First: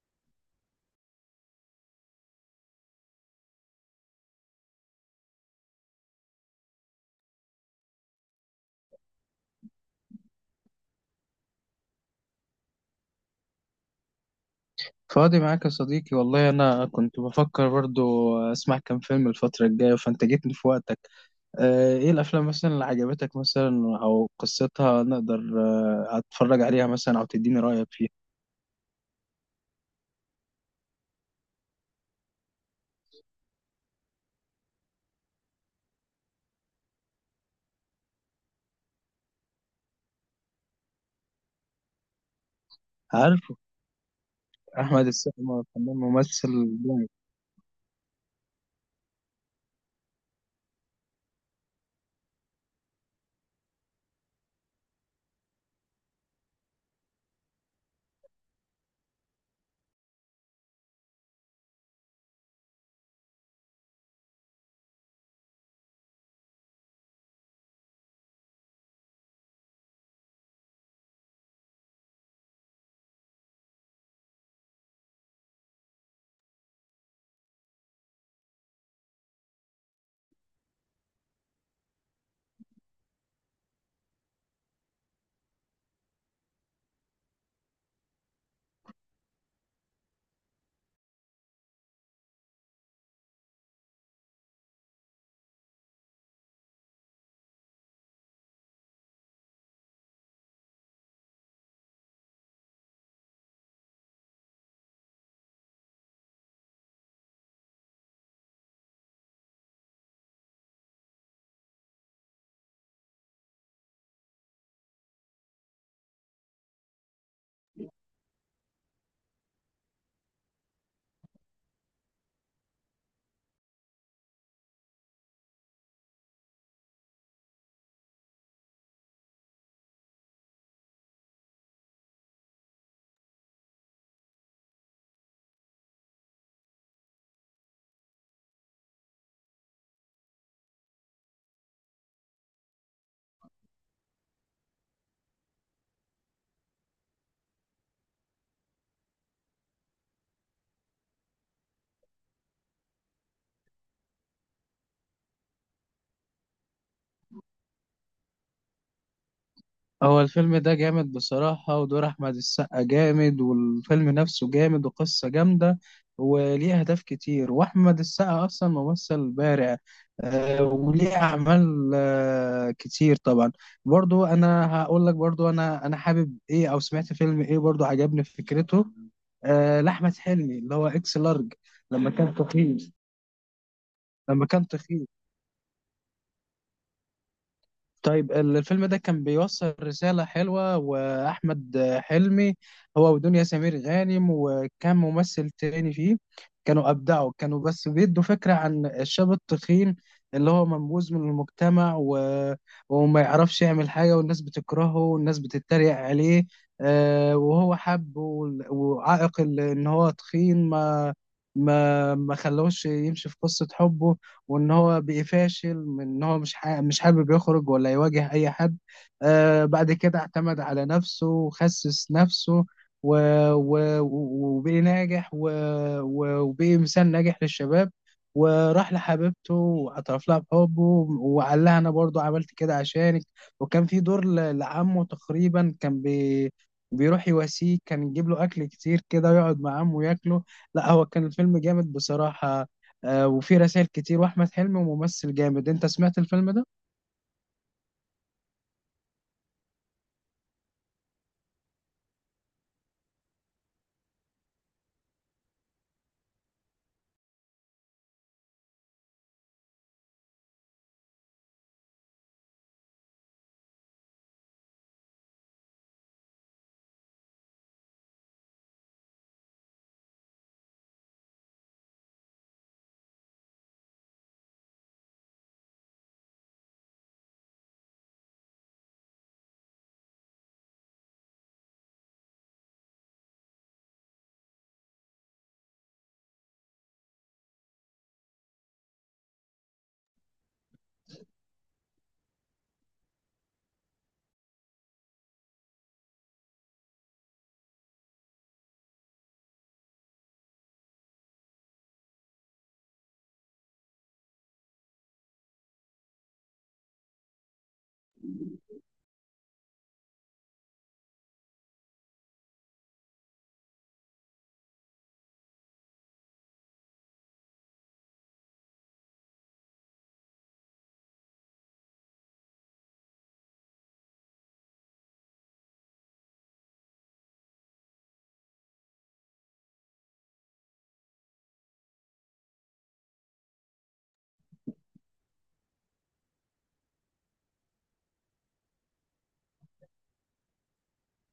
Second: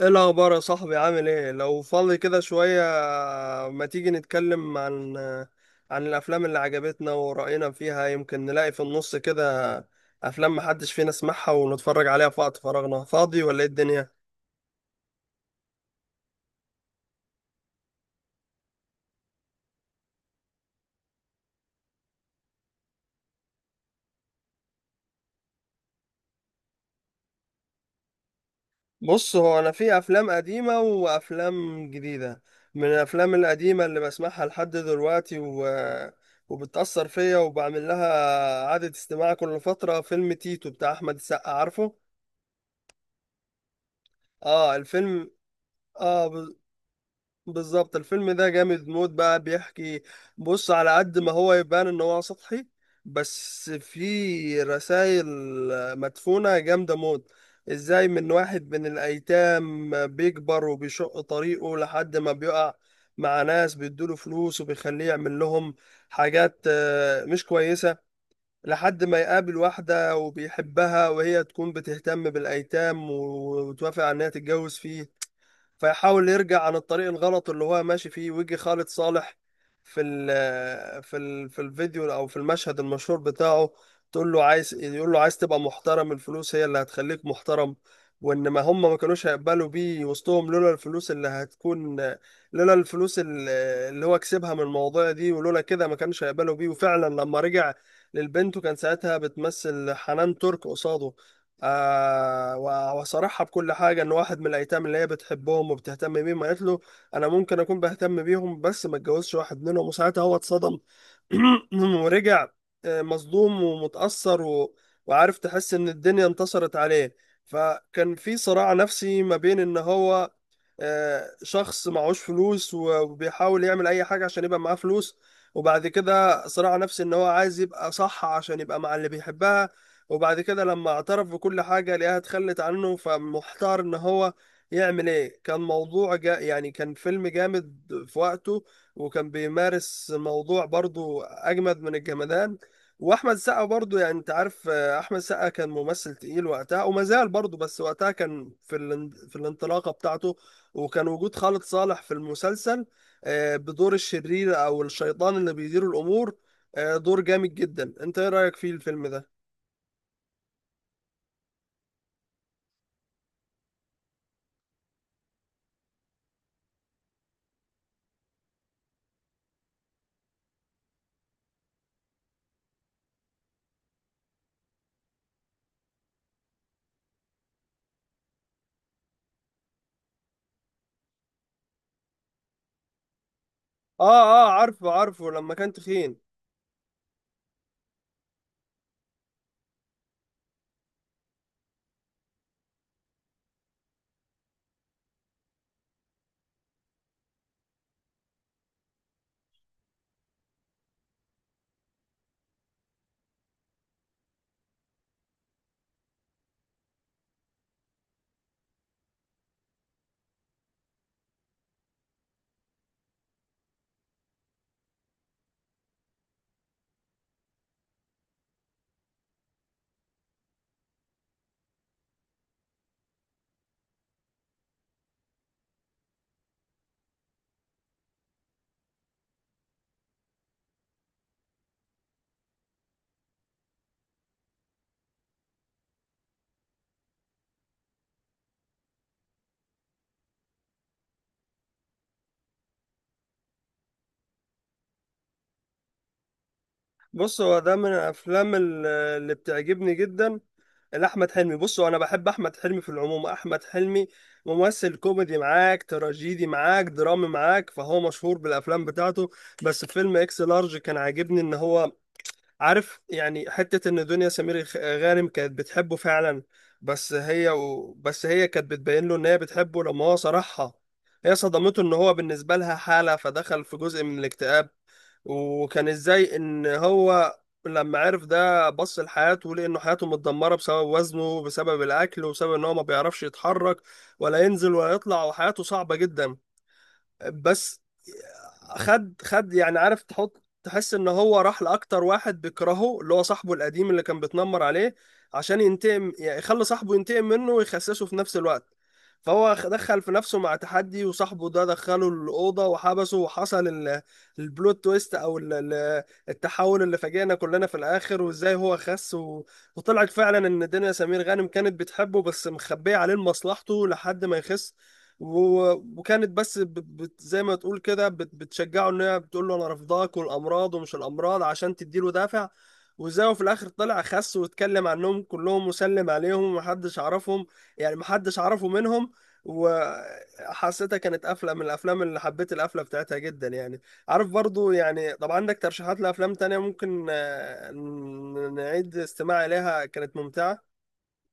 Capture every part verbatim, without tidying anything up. ايه الاخبار يا صاحبي، عامل ايه؟ لو فاضي كده شوية ما تيجي نتكلم عن عن الافلام اللي عجبتنا ورأينا فيها، يمكن نلاقي في النص كده افلام محدش فينا سمعها ونتفرج عليها في وقت فراغنا. فاضي ولا ايه الدنيا؟ فاضي معاك يا صديقي، والله أنا كنت بفكر برضو أسمع كام فيلم الفترة الجاية، فأنت جيتني في وقتك. آه، إيه الأفلام مثلا اللي عجبتك، مثلا أو قصتها نقدر آه، أتفرج عليها مثلا أو تديني رأيك فيها؟ بص، هو انا في افلام قديمة وافلام جديدة. من الافلام القديمة اللي بسمعها لحد دلوقتي و... وبتأثر فيا وبعمل لها عادة استماع كل فترة، فيلم تيتو بتاع احمد السقا، عارفه. عارف. اه، أحمد الفيلم. السقا فنان اه ممثل. بالظبط، الفيلم ده جامد موت، بقى بيحكي. بص، على قد ما هو يبان ان هو سطحي، بس في رسائل مدفونة جامدة موت، ازاي من واحد من الايتام بيكبر وبيشق طريقه لحد ما بيقع مع ناس بيدوله فلوس وبيخليه يعمل لهم حاجات آه، مش كويسة، لحد ما يقابل واحدة وبيحبها وهي تكون بتهتم بالايتام وتوافق على انها تتجوز فيه، فيحاول يرجع عن الطريق الغلط اللي هو ماشي فيه، ويجي خالد صالح في ال في ال في الفيديو او في المشهد المشهور بتاعه، تقول له عايز، يقول له عايز تبقى محترم، الفلوس هي اللي هتخليك محترم، وان ما هم ما كانوش هيقبلوا بيه وسطهم لولا الفلوس اللي هتكون، لولا الفلوس ال- اللي هو كسبها من المواضيع دي، ولولا كده ما كانش هيقبلوا بيه. وفعلا لما رجع للبنت، وكان ساعتها بتمثل حنان ترك قصاده، آه و- وصرحها بكل حاجة، إن واحد من الأيتام اللي هي بتحبهم وبتهتم بيهم، قالت له أنا ممكن أكون بهتم بيهم، بس ما اتجوزش واحد منهم. وساعتها هو اتصدم ورجع آه، مصدوم ومتأثر و... وعارف، تحس إن الدنيا انتصرت عليه. فكان في صراع نفسي ما بين إن هو آه، شخص معهوش فلوس، و- وبيحاول يعمل اي حاجه عشان يبقى معاه فلوس. وبعد كده صراع نفسي ان هو عايز يبقى صح عشان يبقى مع اللي بيحبها. وبعد كده لما اعترف بكل حاجه لقاها اتخلت عنه، فمحتار ان هو يعمل ايه. كان موضوع جا يعني، كان فيلم جامد في وقته، وكان بيمارس موضوع برضو اجمد من الجمدان. واحمد سقا برضو، يعني انت عارف، آه، احمد سقا كان ممثل تقيل وقتها وما زال برضو، بس وقتها كان في الان- في الانطلاقه بتاعته. وكان وجود خالد صالح في المسلسل آه، بدور الشرير او الشيطان اللي بيدير الامور، آه، دور جامد جدا. انت ايه رايك فيه الفيلم ده؟ هو الفيلم ده جامد بصراحة، ودور أحمد السقا جامد، والفيلم نفسه جامد وقصة جامدة، وليه أهداف كتير، وأحمد السقا أصلا ممثل بارع. آه، وليه أعمال آه، كتير طبعا. برضو أنا هقول لك، برضو أنا أنا حابب إيه، أو سمعت فيلم إيه برضو عجبني فكرته. آه، لأحمد حلمي، اللي هو إكس لارج، لما كان تخين اه لما اه، كان عارفه تخين عارفه لما كان تخين. طيب ال- الفيلم ده كان بيوصل رسالة حلوة، وأحمد حلمي هو ودنيا سمير غانم، وكان ممثل تاني فيه. كانوا أبدعوا، كانوا بس بيدوا فكرة عن الشاب التخين اللي هو منبوذ من المجتمع و... وما يعرفش يعمل حاجة، والناس بتكرهه والناس بتتريق عليه. آه، وهو حب وال- وعائق ال- إن هو تخين ما ما ما خلوش يمشي في قصة حبه، وان هو بيفاشل من ان هو مش حا... مش حابب يخرج ولا يواجه اي حد. آه بعد كده اعتمد على نفسه وخسس نفسه و... و... وبقي ناجح و... و... وبقي مثال ناجح للشباب، وراح لحبيبته واعترف لها بحبه وقال لها انا برضو عملت كده عشانك. وكان في دور ل- لعمه تقريبا، كان بي... بيروح يواسيه، كان يجيب له اكل كتير كده ويقعد مع عمه ياكله. لا، هو كان الفيلم جامد بصراحة. آه وفي رسائل كتير، واحمد حلمي ممثل جامد. انت سمعت الفيلم ده؟ بص، هو ده من الافلام ال- اللي بتعجبني جدا لاحمد حلمي. بص، هو انا بحب احمد حلمي في العموم، احمد حلمي ممثل كوميدي معاك، تراجيدي معاك، درامي معاك، فهو مشهور بالافلام بتاعته. بس فيلم اكس لارج كان عاجبني، ان هو، عارف يعني، حتة إن دنيا سمير غ- غانم كانت بتحبه فعلا. بس هي و... بس هي كانت بتبين له إن هي بتحبه، لما هو صرحها هي صدمته إن هو بالنسبة لها حالة، فدخل في جزء من الاكتئاب. وكان إزاي إن هو لما عرف ده بص لحياته، ولقى إنه حياته متدمرة بسبب وزنه، بسبب الأكل، وبسبب إن هو ما بيعرفش يتحرك ولا ينزل ولا يطلع، وحياته صعبة جدا. بس خد خد، يعني عارف، تحط تحس ان هو راح لاكتر واحد بيكرهه، اللي هو صاحبه القديم اللي كان بيتنمر عليه، عشان ينتقم، يعني يخلي صاحبه ينتقم منه ويخسسه في نفس الوقت. فهو خ- دخل في نفسه مع تحدي، وصاحبه ده دخله الأوضة وحبسه. وحصل ال- البلوت تويست، أو ال- ال- التحول اللي فاجئنا كلنا في الآخر، وإزاي هو خس و... وطلعت فعلا إن دنيا سمير غانم كانت بتحبه، بس مخبية عليه مصلحته لحد ما يخس. و- وكانت بس ب- بت زي ما تقول كده بت- بتشجعه، ان هي بتقول له انا رافضاك والامراض ومش الامراض عشان تديله دافع. وزي هو في الاخر طلع خس، واتكلم عنهم كلهم وسلم عليهم ومحدش عرفهم، يعني محدش عرفه منهم. وحسيتها كانت قفله من الافلام اللي حبيت القفله بتاعتها جدا، يعني عارف، برضو يعني. طب عندك ترشيحات لافلام تانية ممكن آه، ن- نعيد استماع اليها، كانت ممتعه؟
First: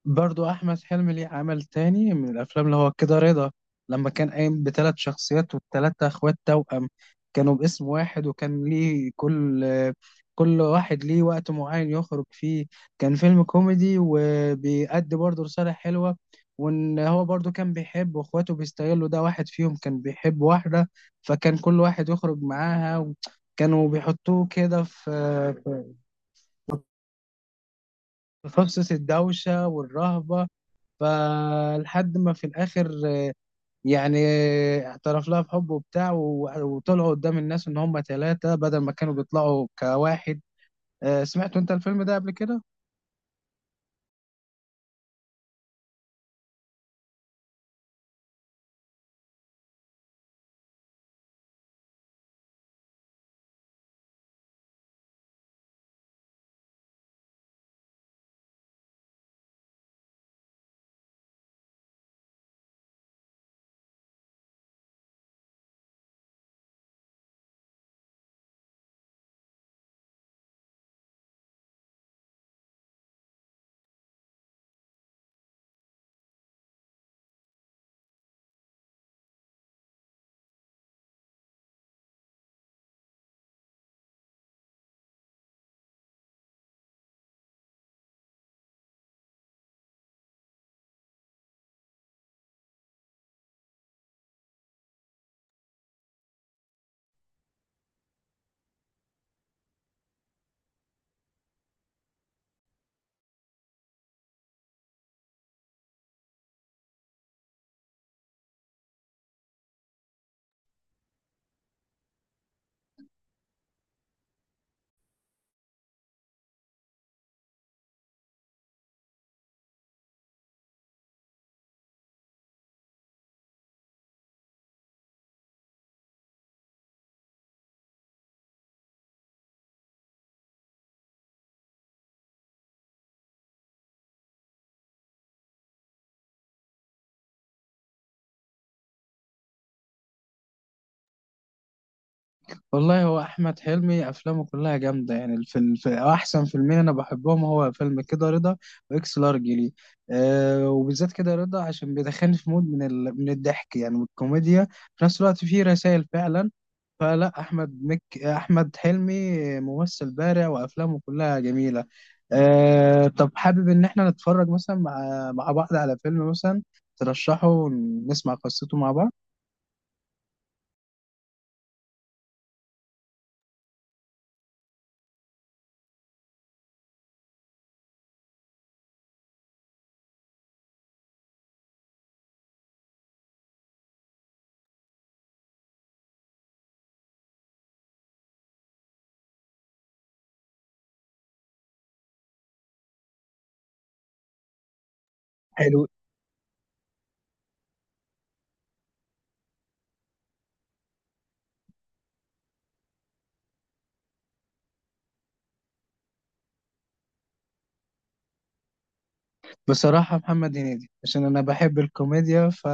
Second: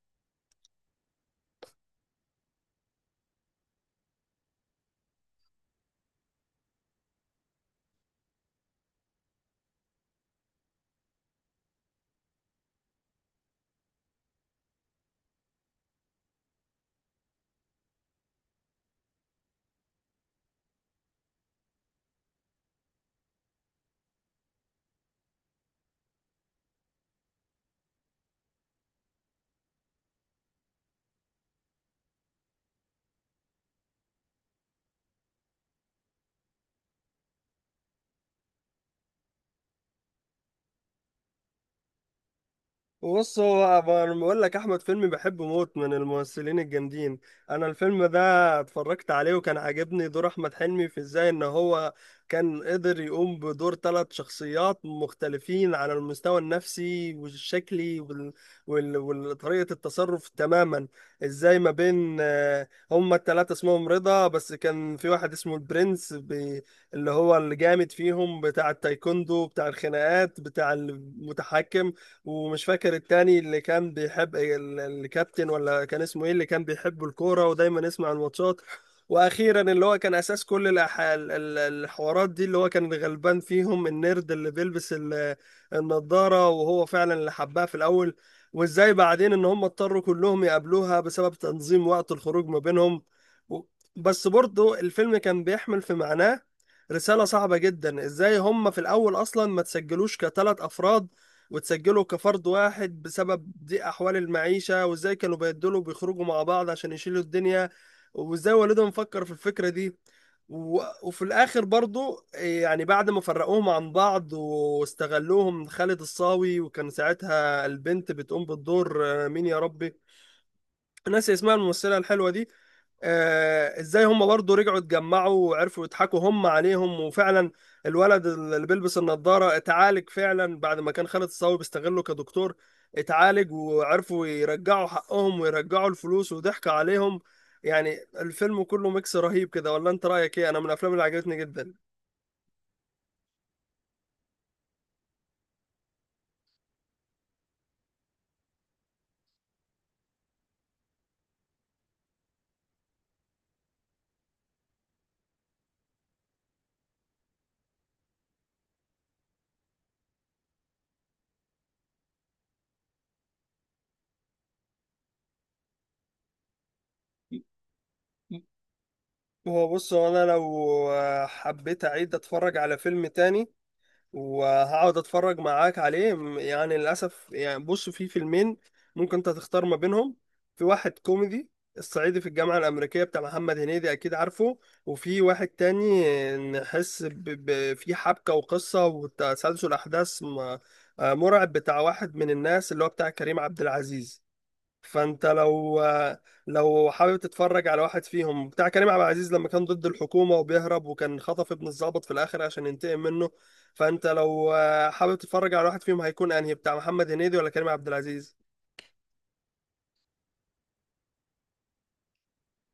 برضو احمد حلمي ليه عمل تاني من الافلام، اللي هو كده رضا، لما كان قايم بثلاث شخصيات، والثلاثه اخوات توأم، كانوا باسم واحد، وكان ليه كل آه، كل واحد ليه وقت معين يخرج فيه. كان فيلم كوميدي وبيأدي برضو رسالة حلوة. وان هو برضو كان بيحب، واخواته بيستغلوا ده. واحد فيهم كان بيحب واحدة، فكان كل واحد يخرج معاها، كانوا بيحطوه كده في تخصص الدوشة والرهبة. فلحد ما في الآخر آه، يعني اعترف لها بحبه وبتاع، و- وطلعوا قدام الناس إن هم ثلاثة بدل ما كانوا بيطلعوا كواحد. آه، سمعت أنت الفيلم ده قبل كده؟ بص، هو ب- انا بقول لك احمد فيلمي بحبه موت من الممثلين الجامدين. انا الفيلم ده اتفرجت عليه، وكان عاجبني دور احمد حلمي في ازاي ان هو كان قدر يقوم بدور ثلاث شخصيات مختلفين على المستوى النفسي والشكلي وال... وال... وطريقة التصرف تماما. ازاي ما بين، آه، هما الثلاثة اسمهم رضا، بس كان في واحد اسمه البرنس ب... اللي هو الجامد فيهم، بتاع التايكوندو بتاع الخناقات بتاع المتحكم. ومش فاكر التاني اللي كان بيحب ال- الكابتن، ولا كان اسمه ايه، اللي كان بيحب الكورة ودايما يسمع الماتشات. واخيرا اللي هو كان اساس كل الأح... ال- ال- الحوارات دي، اللي هو كان غلبان فيهم، النيرد اللي بيلبس ال- النضارة، وهو فعلا اللي حبها في الاول. وازاي بعدين ان هم اضطروا كلهم يقابلوها بسبب تنظيم وقت الخروج ما بينهم، و- بس برضه الفيلم كان بيحمل في معناه رسالة صعبة جدا، ازاي هم في الاول اصلا ما تسجلوش كثلاث افراد وتسجله كفرد واحد بسبب ضيق أحوال المعيشة، وإزاي كانوا بيدلوا بيخرجوا مع بعض عشان يشيلوا الدنيا، وإزاي والدهم فكر في الفكرة دي و... وفي الآخر برضو إيه، يعني بعد ما فرقوهم عن بعض واستغلوهم خالد الصاوي، وكان ساعتها البنت بتقوم بالدور، آه، مين يا ربي، ناسي اسمها، الممثلة الحلوة دي. آه، ازاي هم برضه رجعوا اتجمعوا وعرفوا يضحكوا هم عليهم، وفعلا الولد اللي بيلبس النضارة اتعالج فعلا بعد ما كان خالد الصاوي بيستغله كدكتور. اتعالج وعرفوا يرجعوا حقهم ويرجعوا الفلوس وضحك عليهم. يعني الفيلم كله ميكس رهيب كده، ولا انت رأيك ايه؟ انا من الافلام اللي عجبتني جدا. والله هو احمد حلمي افلامه كلها جامده، يعني الفيلم في احسن فيلمين انا بحبهم هو فيلم كده رضا واكس لارج لي. أه وبالذات كده رضا، عشان بيدخلني في مود من ال... من الضحك، يعني من الكوميديا. في نفس الوقت فيه رسائل فعلا. فلا احمد مك احمد حلمي ممثل بارع وافلامه كلها جميله. أه طب حابب ان احنا نتفرج مثلا مع مع بعض على فيلم مثلا ترشحه ونسمع قصته مع هو بص، هو انا لو آه، حبيت اعيد اتفرج على فيلم تاني وهقعد اتفرج معاك عليه، م- يعني للاسف يعني. بص، في فيلمين ممكن انت تختار ما بينهم. في واحد كوميدي، الصعيدي في الجامعة الأمريكية بتاع محمد هنيدي، أكيد عارفه. وفي واحد تاني، نحس ب... ب... في حبكة وقصة وتسلسل أحداث م... آه، مرعب، بتاع واحد من الناس، اللي هو بتاع كريم عبد العزيز. فانت لو، بعض. لو حابب تتفرج على واحد فيهم، بتاع كريم عبد العزيز لما كان ضد الحكومة وبيهرب وكان خطف ابن الضابط في الآخر عشان ينتقم منه. فانت لو حابب تتفرج على واحد فيهم، هيكون انهي، بتاع محمد هنيدي ولا كريم عبد العزيز؟ بصراحة محمد هنيدي، عشان أنا بحب الكوميديا، ف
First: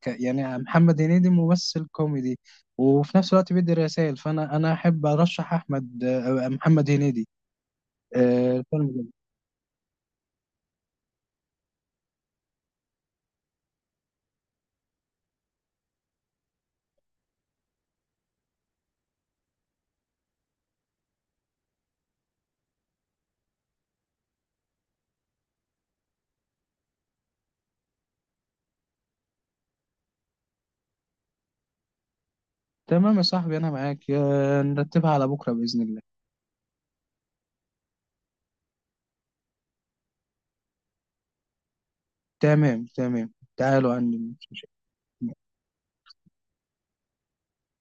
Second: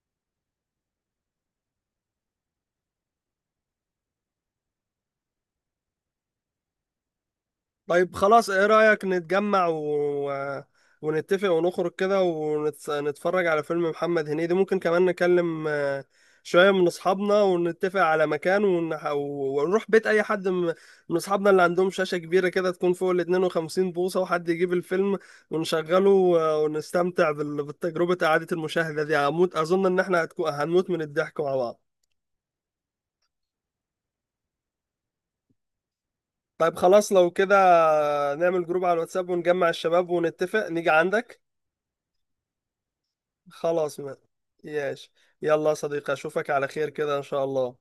ك- يعني محمد هنيدي ممثل كوميدي، وفي نفس الوقت بيدي رسائل. فأنا أنا أحب أرشح أحمد آه، محمد هنيدي. طيب خلاص، آه، ايه الفيلم ده. رأيك نتجمع و... ونتفق ونخرج كده ونتفرج على فيلم محمد هنيدي؟ ممكن كمان نكلم آه، شوية من أصحابنا ونتفق على مكان ونح... ونروح بيت أي حد من من أصحابنا اللي عندهم شاشة كبيرة كده تكون فوق ال اتنين وخمسين بوصة، وحد يجيب الفيلم ونشغله، آه، ونستمتع بال... بالتجربة، إعادة المشاهدة دي هموت، أظن إن إحنا هتكون... هنموت من الضحك مع بعض. تمام يا صاحبي، أنا معاك، آه، نرتبها على بكرة بإذن الله. طيب خلاص لو كده نعمل جروب على الواتساب ونجمع الشباب ونتفق نيجي عندك. تمام، تمام، تعالوا خلاص عندي، بقى، مش ياش. مشكلة. يلا يا صديقي، اشوفك على خير كده ان شاء الله.